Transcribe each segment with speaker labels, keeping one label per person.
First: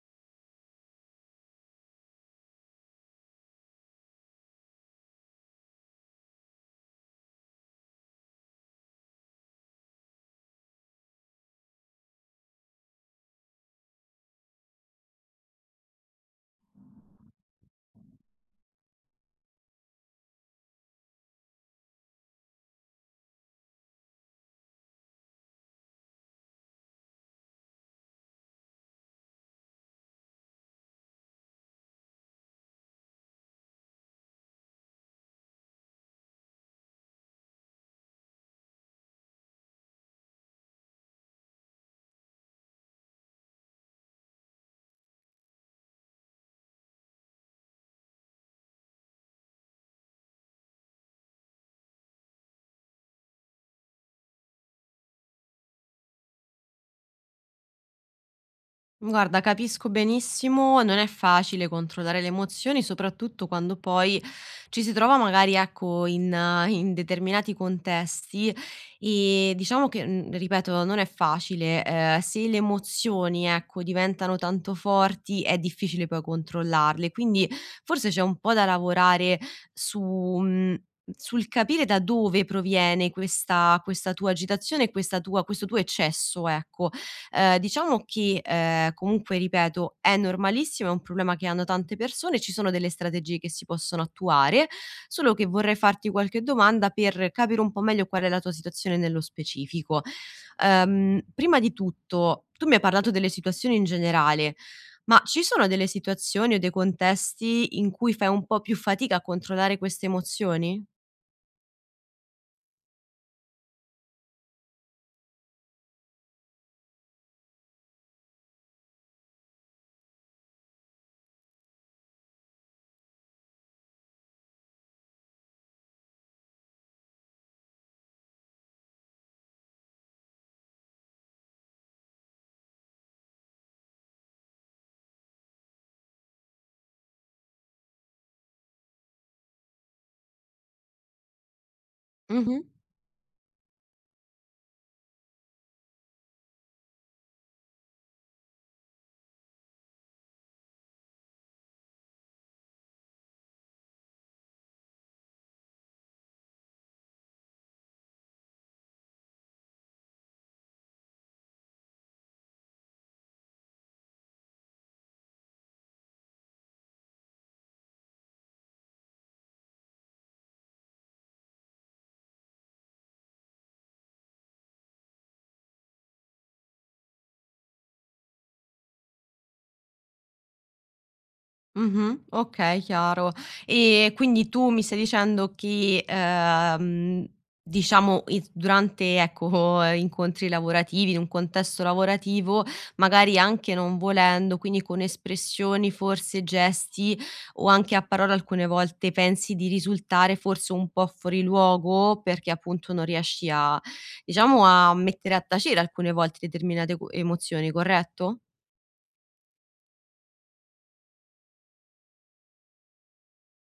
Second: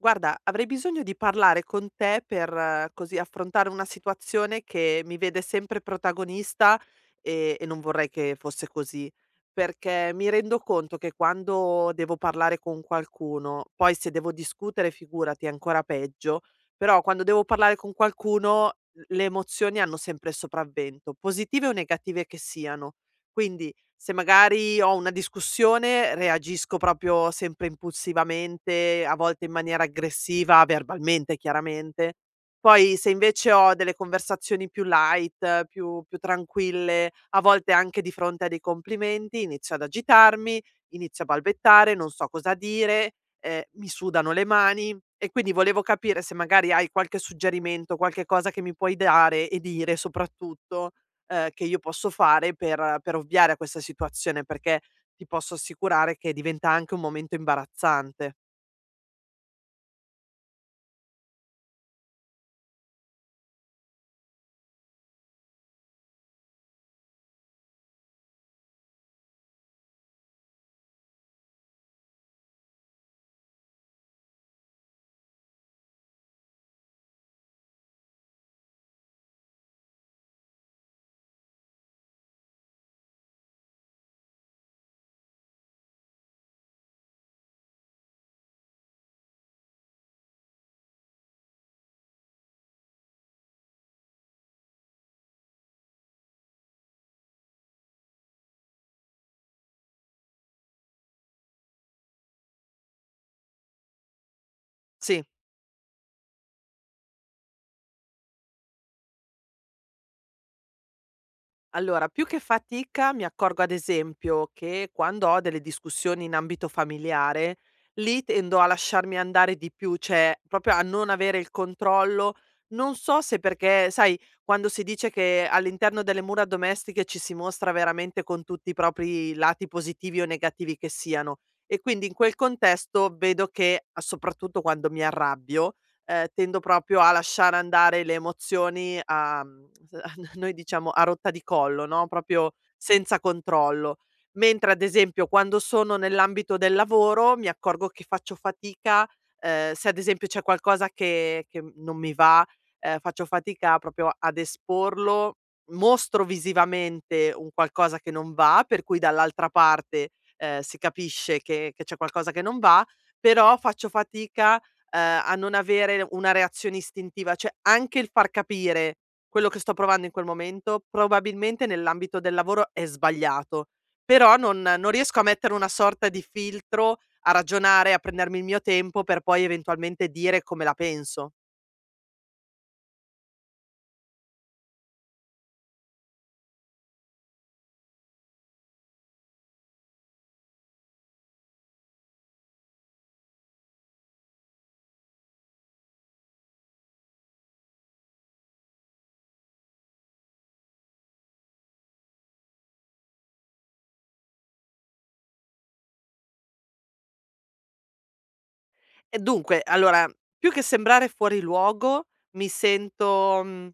Speaker 1: Guarda, avrei bisogno di parlare con te per così affrontare una situazione che mi vede sempre protagonista e non vorrei che fosse così, perché mi rendo conto che quando devo parlare con qualcuno, poi se devo discutere, figurati, è ancora peggio, però quando devo parlare con qualcuno le emozioni hanno sempre il sopravvento, positive o negative che siano. Quindi se magari ho una discussione reagisco proprio sempre impulsivamente, a volte in maniera aggressiva, verbalmente chiaramente. Poi se invece ho delle conversazioni più light, più tranquille, a volte anche di fronte a dei complimenti, inizio ad agitarmi, inizio a balbettare, non so cosa dire, mi sudano le mani e quindi volevo capire se magari hai qualche suggerimento, qualche cosa che mi puoi dare e dire soprattutto che io posso fare per ovviare a questa situazione, perché ti posso assicurare che diventa anche un momento imbarazzante.
Speaker 2: Guarda, capisco benissimo, non è facile controllare le emozioni, soprattutto quando poi ci si trova magari, ecco, in determinati contesti e diciamo che, ripeto, non è facile. Se le emozioni, ecco, diventano tanto forti, è difficile poi controllarle, quindi forse c'è un po' da lavorare su... mm, sul capire da dove proviene questa tua agitazione, e questo tuo eccesso, ecco. Diciamo che, comunque ripeto, è normalissimo, è un problema che hanno tante persone, ci sono delle strategie che si possono attuare, solo che vorrei farti qualche domanda per capire un po' meglio qual è la tua situazione nello specifico. Prima di tutto, tu mi hai parlato delle situazioni in generale,
Speaker 1: Sì.
Speaker 2: ma ci sono delle situazioni o dei contesti in cui fai un po' più fatica a controllare queste emozioni?
Speaker 1: Allora, più che fatica mi accorgo ad esempio che quando ho delle discussioni in ambito familiare, lì tendo a lasciarmi andare di più, cioè proprio a non avere il controllo. Non so se perché, sai, quando si dice che all'interno delle mura domestiche ci si mostra veramente con tutti i propri lati positivi o negativi che siano. E quindi in quel contesto vedo che, soprattutto quando mi arrabbio, tendo proprio a lasciare andare le emozioni a noi diciamo a rotta di collo, no, proprio
Speaker 2: Mh-mh.
Speaker 1: senza controllo. Mentre ad esempio quando sono nell'ambito del lavoro mi accorgo che faccio fatica, se ad esempio c'è qualcosa che non mi va, faccio fatica proprio ad esporlo, mostro visivamente un qualcosa che non va, per cui dall'altra parte, si capisce che c'è qualcosa che non va, però faccio fatica a non avere una reazione istintiva, cioè anche il far capire quello che sto provando in quel momento, probabilmente nell'ambito del lavoro è sbagliato, però non riesco a mettere una sorta di filtro, a ragionare, a prendermi il mio tempo per poi eventualmente dire come la penso.
Speaker 2: Mh-mh. Okay, chiaro. E quindi tu mi stai dicendo che, diciamo ecco, incontri lavorativi, in un contesto lavorativo, magari anche non volendo, quindi con espressioni, forse gesti o anche a parole alcune volte pensi di risultare forse un po' fuori luogo perché appunto non riesci a diciamo a mettere a tacere alcune volte determinate co emozioni, corretto?
Speaker 1: E dunque, allora, più che sembrare fuori luogo, mi sento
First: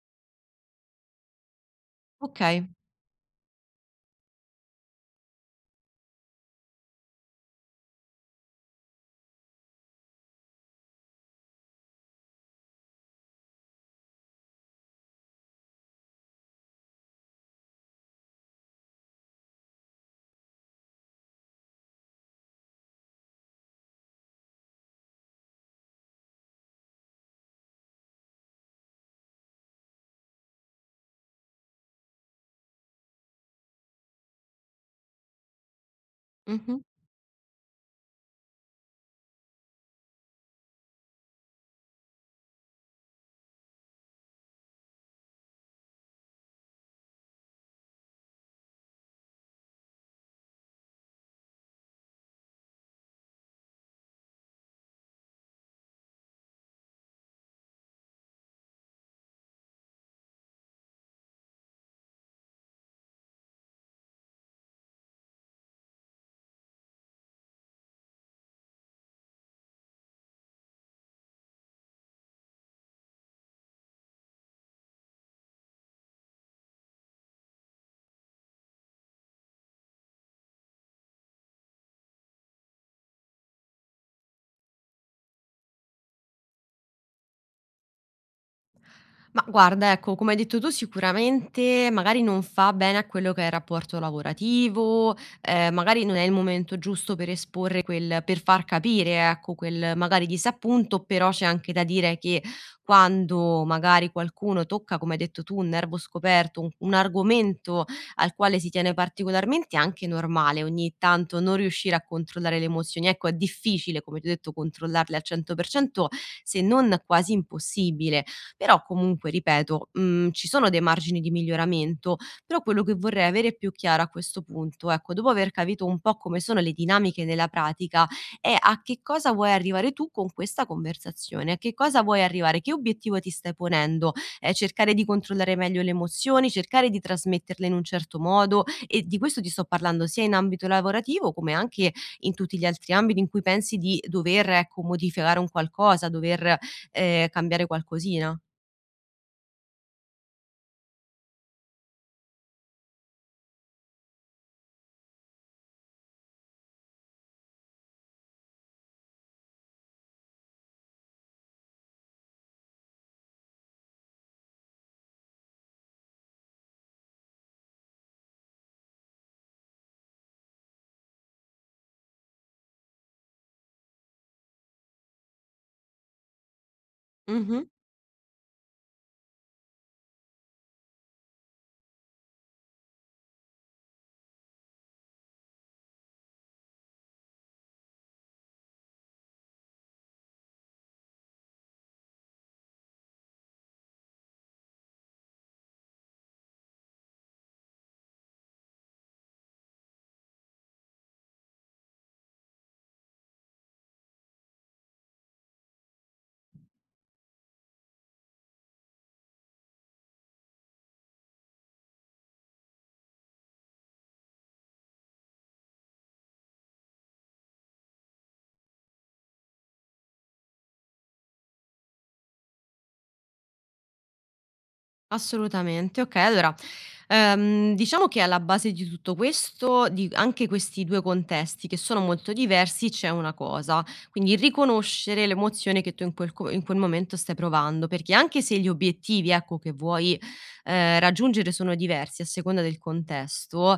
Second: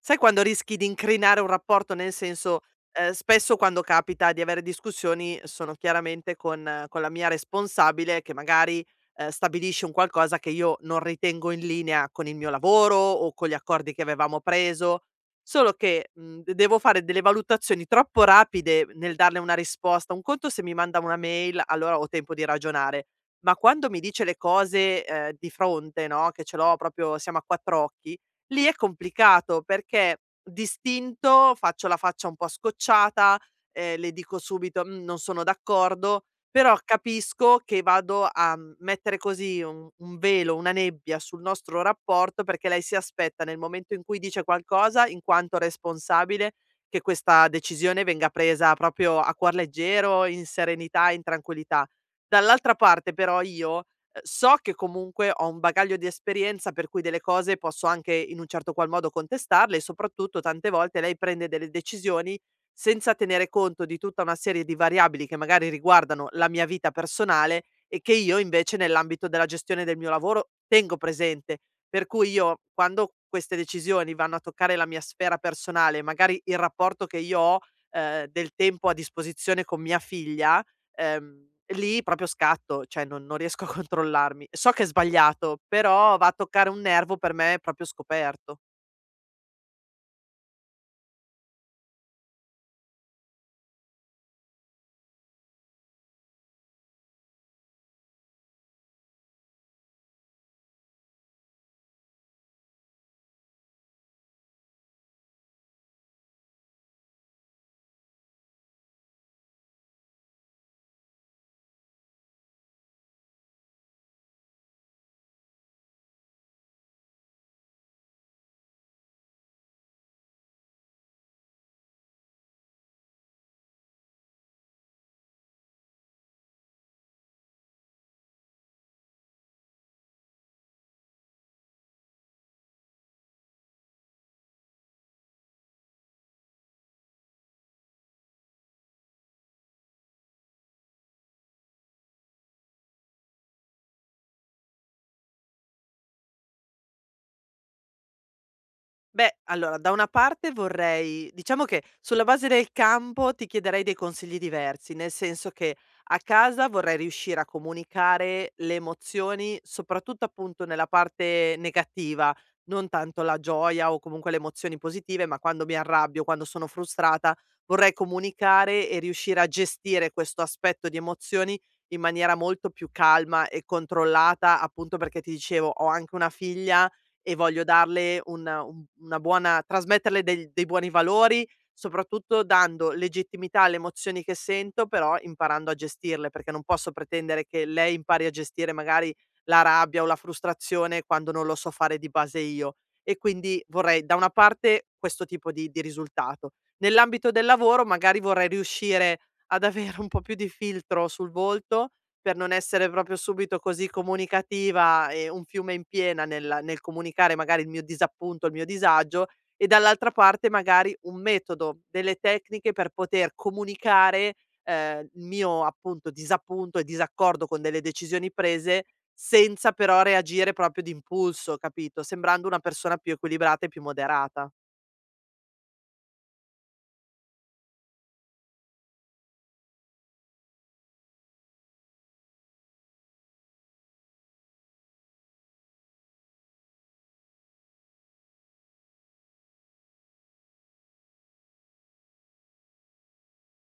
Speaker 1: sai quando rischi di incrinare un rapporto, nel senso,
Speaker 2: Okay.
Speaker 1: spesso quando capita di avere discussioni sono chiaramente con la mia responsabile che magari, stabilisce un qualcosa che io non ritengo in linea con il mio lavoro o con gli accordi che avevamo preso, solo che, mhmm, d devo fare delle valutazioni troppo rapide nel darle una risposta. Un conto se mi manda una mail, allora ho tempo di ragionare. Ma quando mi dice le cose, di fronte, no, che ce l'ho proprio siamo a 4 occhi, lì è complicato perché d'istinto faccio la faccia un po' scocciata, le dico subito: "Mhmm, non sono d'accordo", però
Speaker 2: Mh-mh.
Speaker 1: capisco che vado a, mettere così un velo, una nebbia sul nostro rapporto perché lei si aspetta, nel momento in cui dice qualcosa, in quanto responsabile, che questa decisione venga presa proprio a cuor leggero, in serenità, in tranquillità. Dall'altra parte però io, so che comunque ho un bagaglio di esperienza per cui delle cose posso anche in un certo qual modo contestarle e soprattutto tante volte lei prende delle decisioni senza tenere conto di tutta una serie di variabili che magari riguardano la mia vita personale e che io invece nell'ambito della gestione del mio lavoro tengo presente. Per cui io quando queste decisioni vanno a toccare la mia sfera personale, magari il rapporto che io ho, del tempo a disposizione con mia figlia, ehm, lì proprio scatto, cioè non riesco a controllarmi. So che è sbagliato, però va a toccare un nervo per me proprio scoperto.
Speaker 2: Ma guarda, ecco, come hai detto tu, sicuramente magari non fa bene a quello che è il rapporto lavorativo, magari non è il momento giusto per esporre quel per far capire, ecco, quel magari disappunto, però c'è anche da dire che quando magari qualcuno tocca, come hai detto tu, un nervo scoperto, un argomento al quale si tiene particolarmente, è anche normale ogni tanto non riuscire a controllare le emozioni. Ecco, è difficile, come ti ho detto, controllarle al 100% se non quasi impossibile, però comunque ripeto, ci sono dei margini di miglioramento, però quello che vorrei avere più chiaro a questo punto, ecco, dopo aver capito un po' come sono le dinamiche nella pratica, è a che cosa vuoi arrivare tu con questa conversazione, a che cosa vuoi arrivare, che obiettivo ti stai ponendo? Cercare di controllare meglio le emozioni, cercare di trasmetterle in un certo modo, e di questo ti sto parlando sia in ambito lavorativo come anche in tutti gli altri ambiti in cui pensi di dover, ecco, modificare un qualcosa, cambiare qualcosina.
Speaker 1: Beh, allora da una parte vorrei diciamo che sulla base del campo ti chiederei dei consigli diversi, nel senso che a casa vorrei riuscire a comunicare le emozioni, soprattutto appunto nella parte negativa, non tanto la gioia o comunque le emozioni positive, ma quando mi arrabbio, quando sono frustrata, vorrei comunicare e riuscire a gestire questo aspetto di emozioni in maniera molto più calma e controllata, appunto perché ti dicevo, ho anche una figlia e voglio
Speaker 2: Mh-mh.
Speaker 1: darle una un una buona trasmetterle del dei buoni valori, soprattutto dando legittimità alle emozioni che sento, però imparando a gestirle, perché non posso pretendere che lei impari a gestire magari la rabbia o la frustrazione quando non lo so fare di base io. E quindi vorrei da una parte questo tipo di risultato. Nell'ambito del lavoro magari vorrei riuscire ad avere un po' più di filtro sul volto per non essere proprio subito così comunicativa e un fiume in piena nel comunicare magari il mio disappunto, il mio disagio e dall'altra parte magari un metodo, delle tecniche per poter comunicare, il mio appunto disappunto e disaccordo con delle decisioni prese, senza però reagire proprio d'impulso, capito, sembrando una persona più equilibrata e più moderata.
Speaker 2: Assolutamente. Okay, allora, diciamo che alla base di tutto questo, di anche questi 2 contesti che sono molto diversi, c'è una cosa, quindi riconoscere l'emozione che tu in quel co in quel momento stai provando, perché anche se gli obiettivi, ecco, che vuoi, raggiungere sono diversi a seconda del contesto,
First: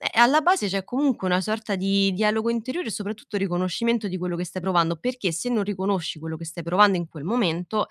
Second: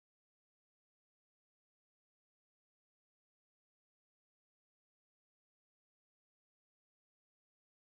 Speaker 2: alla base c'è comunque una sorta di dialogo interiore e soprattutto riconoscimento di quello che stai provando, perché se non riconosci quello che stai provando in quel momento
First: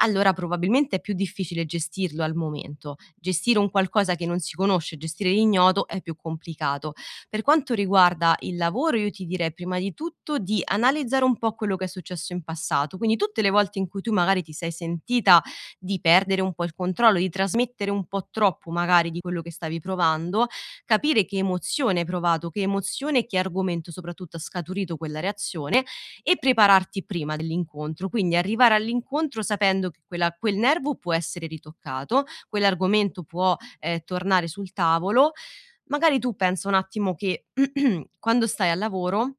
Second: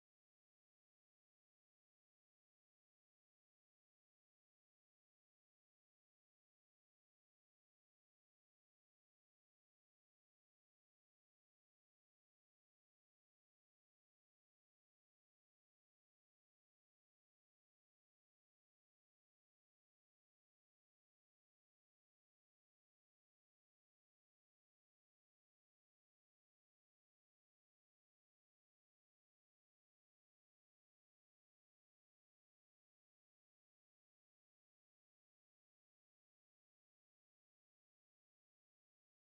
Speaker 2: allora probabilmente è più difficile gestirlo al momento. Gestire un qualcosa che non si conosce, gestire l'ignoto è più complicato. Per quanto riguarda il lavoro, io ti direi prima di tutto di analizzare un po' quello che è successo in passato, quindi tutte le volte in cui tu magari ti sei sentita di perdere un po' il controllo, di trasmettere un po' troppo magari di quello che stavi provando, capire che emozione hai provato, che emozione e che argomento soprattutto ha scaturito quella reazione e prepararti prima dell'incontro, quindi arrivare all'incontro sapendo che quel nervo può essere ritoccato, quell'argomento può, tornare sul tavolo. Magari tu pensa un attimo che quando stai al lavoro,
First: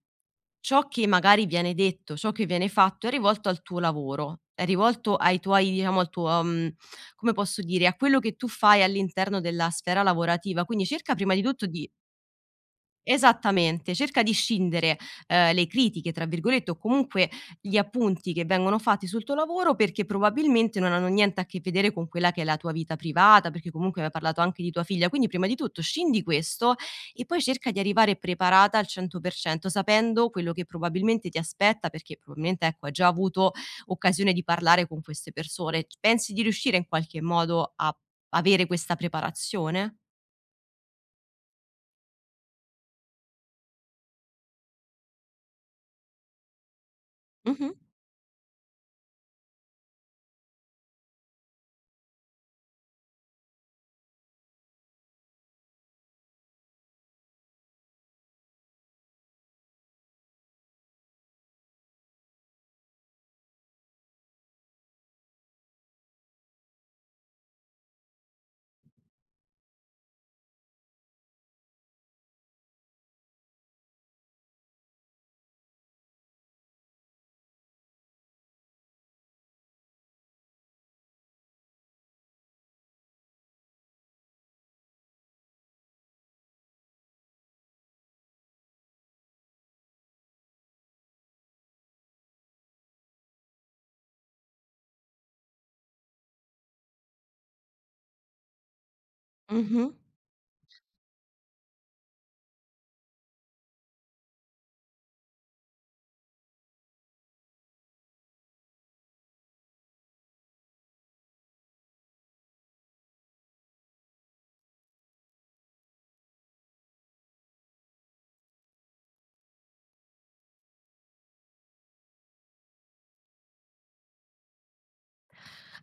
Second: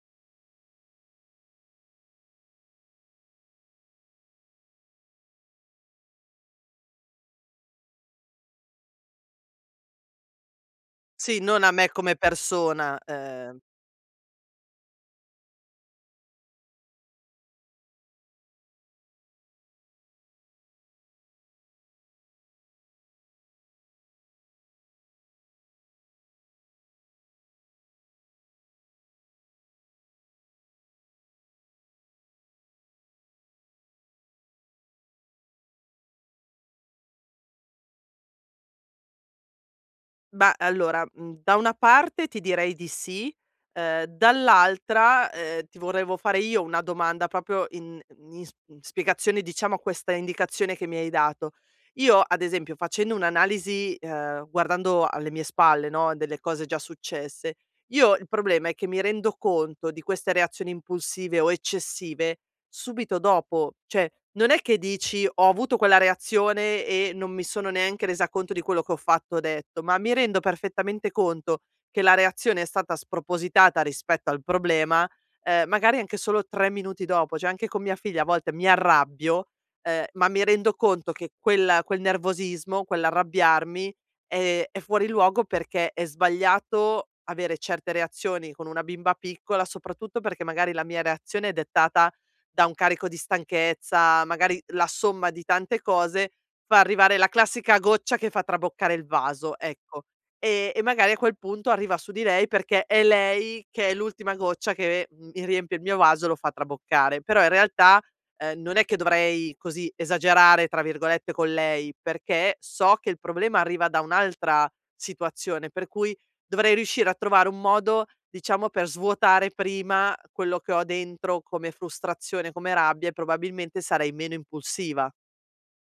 Speaker 2: ciò che magari viene detto, ciò che viene fatto è rivolto al tuo lavoro, è rivolto ai tuoi diciamo al tuo come posso dire, a quello che tu fai all'interno della sfera lavorativa, quindi cerca prima
Speaker 1: Sì,
Speaker 2: di
Speaker 1: non
Speaker 2: tutto
Speaker 1: a me
Speaker 2: di...
Speaker 1: come persona,
Speaker 2: Esattamente, cerca di scindere, le "critiche" tra virgolette o comunque gli appunti che vengono fatti sul tuo lavoro, perché probabilmente non hanno niente a che vedere con quella che è la tua vita privata, perché comunque mi hai parlato anche di tua figlia. Quindi prima di tutto scendi questo e poi cerca di arrivare preparata al 100%, sapendo quello che probabilmente ti aspetta, perché probabilmente, ecco, hai già avuto occasione di parlare con queste persone. C Pensi di riuscire in qualche modo a avere questa preparazione?
Speaker 1: Ma allora, da una parte ti direi di sì, dall'altra, ti volevo fare io una domanda proprio
Speaker 2: Mh-mh.
Speaker 1: in mhmm, in s in spiegazione, diciamo, a questa indicazione che mi hai dato. Io, ad esempio, facendo un'analisi, guardando alle mie spalle, no, delle cose già successe, io il problema è che mi rendo conto di queste reazioni impulsive o eccessive subito dopo, cioè non è che dici: "Ho avuto quella reazione e non mi sono neanche resa conto di quello che ho fatto o detto", ma mi rendo perfettamente conto che la reazione è stata spropositata rispetto al problema, magari anche solo 3 minuti dopo. Cioè anche con mia figlia a volte mi arrabbio, ma mi rendo conto che quel nervosismo, quell'arrabbiarmi è fuori luogo perché è sbagliato avere certe reazioni con una bimba piccola, soprattutto perché magari la mia reazione è dettata da un carico di stanchezza, magari la somma di tante cose fa arrivare la classica goccia che fa traboccare il vaso,
Speaker 2: Mh-mh.
Speaker 1: ecco. E magari a quel punto arriva su di lei perché è lei che è l'ultima goccia che mi riempie il mio vaso e lo fa traboccare. Però in realtà, non è che dovrei così "esagerare" tra virgolette con lei, perché so che il problema arriva da un'altra situazione, per cui dovrei riuscire a trovare un modo, diciamo, per svuotare prima quello che ho dentro come frustrazione, come rabbia e probabilmente sarei meno impulsiva.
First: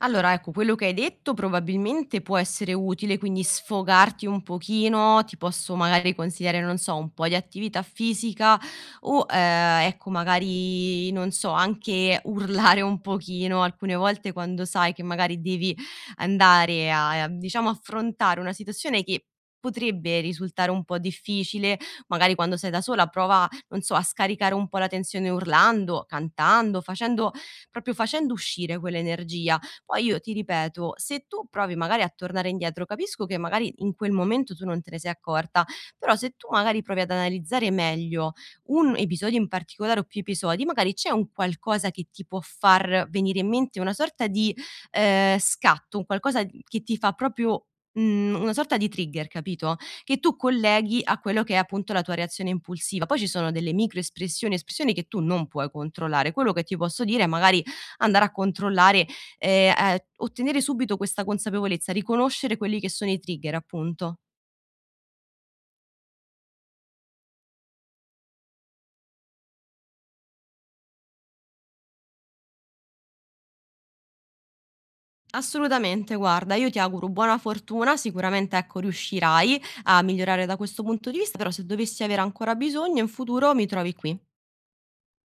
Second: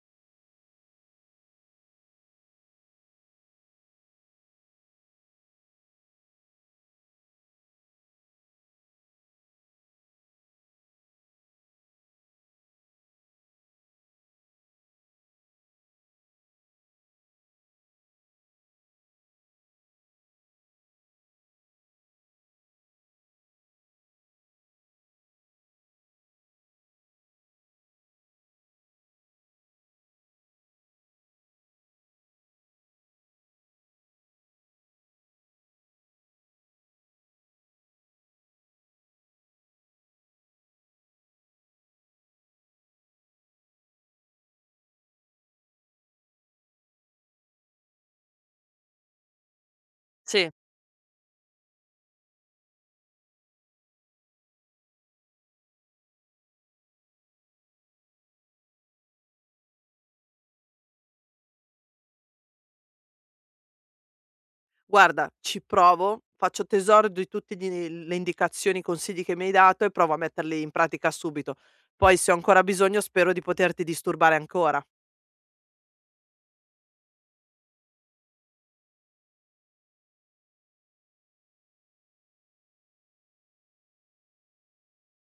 Speaker 2: Allora, ecco, quello che hai detto probabilmente può essere utile, quindi sfogarti un pochino, ti posso magari consigliare, non so, un po' di attività fisica o, ecco, magari, non so, anche urlare un pochino. Alcune volte quando sai che magari devi andare diciamo, affrontare una situazione che potrebbe risultare un po' difficile, magari quando sei da sola, prova, non so, a scaricare un po' la tensione urlando, cantando, proprio facendo uscire quell'energia. Poi io ti ripeto, se tu provi magari a tornare indietro, capisco che magari in quel momento tu non te ne sei accorta, però se tu magari provi ad analizzare meglio un episodio in particolare o più episodi, magari c'è un qualcosa che ti può far venire in mente una sorta di, scatto, un qualcosa d che ti fa proprio una sorta di trigger, capito, che tu
Speaker 1: Sì,
Speaker 2: colleghi a quello che è appunto la tua reazione impulsiva. Poi ci sono delle micro espressioni, espressioni che tu non puoi controllare. Quello che ti posso dire è magari andare a controllare, ottenere subito questa consapevolezza, riconoscere quelli che sono i trigger appunto.
Speaker 1: guarda, ci provo, faccio tesoro di tutte le indicazioni, i consigli che mi hai dato e provo a metterli in pratica subito. Poi, se ho ancora bisogno, spero di poterti disturbare ancora.
Speaker 2: Assolutamente, guarda, io ti auguro buona fortuna, sicuramente ecco riuscirai a migliorare da questo punto di vista, però se dovessi avere ancora bisogno in futuro mi trovi qui.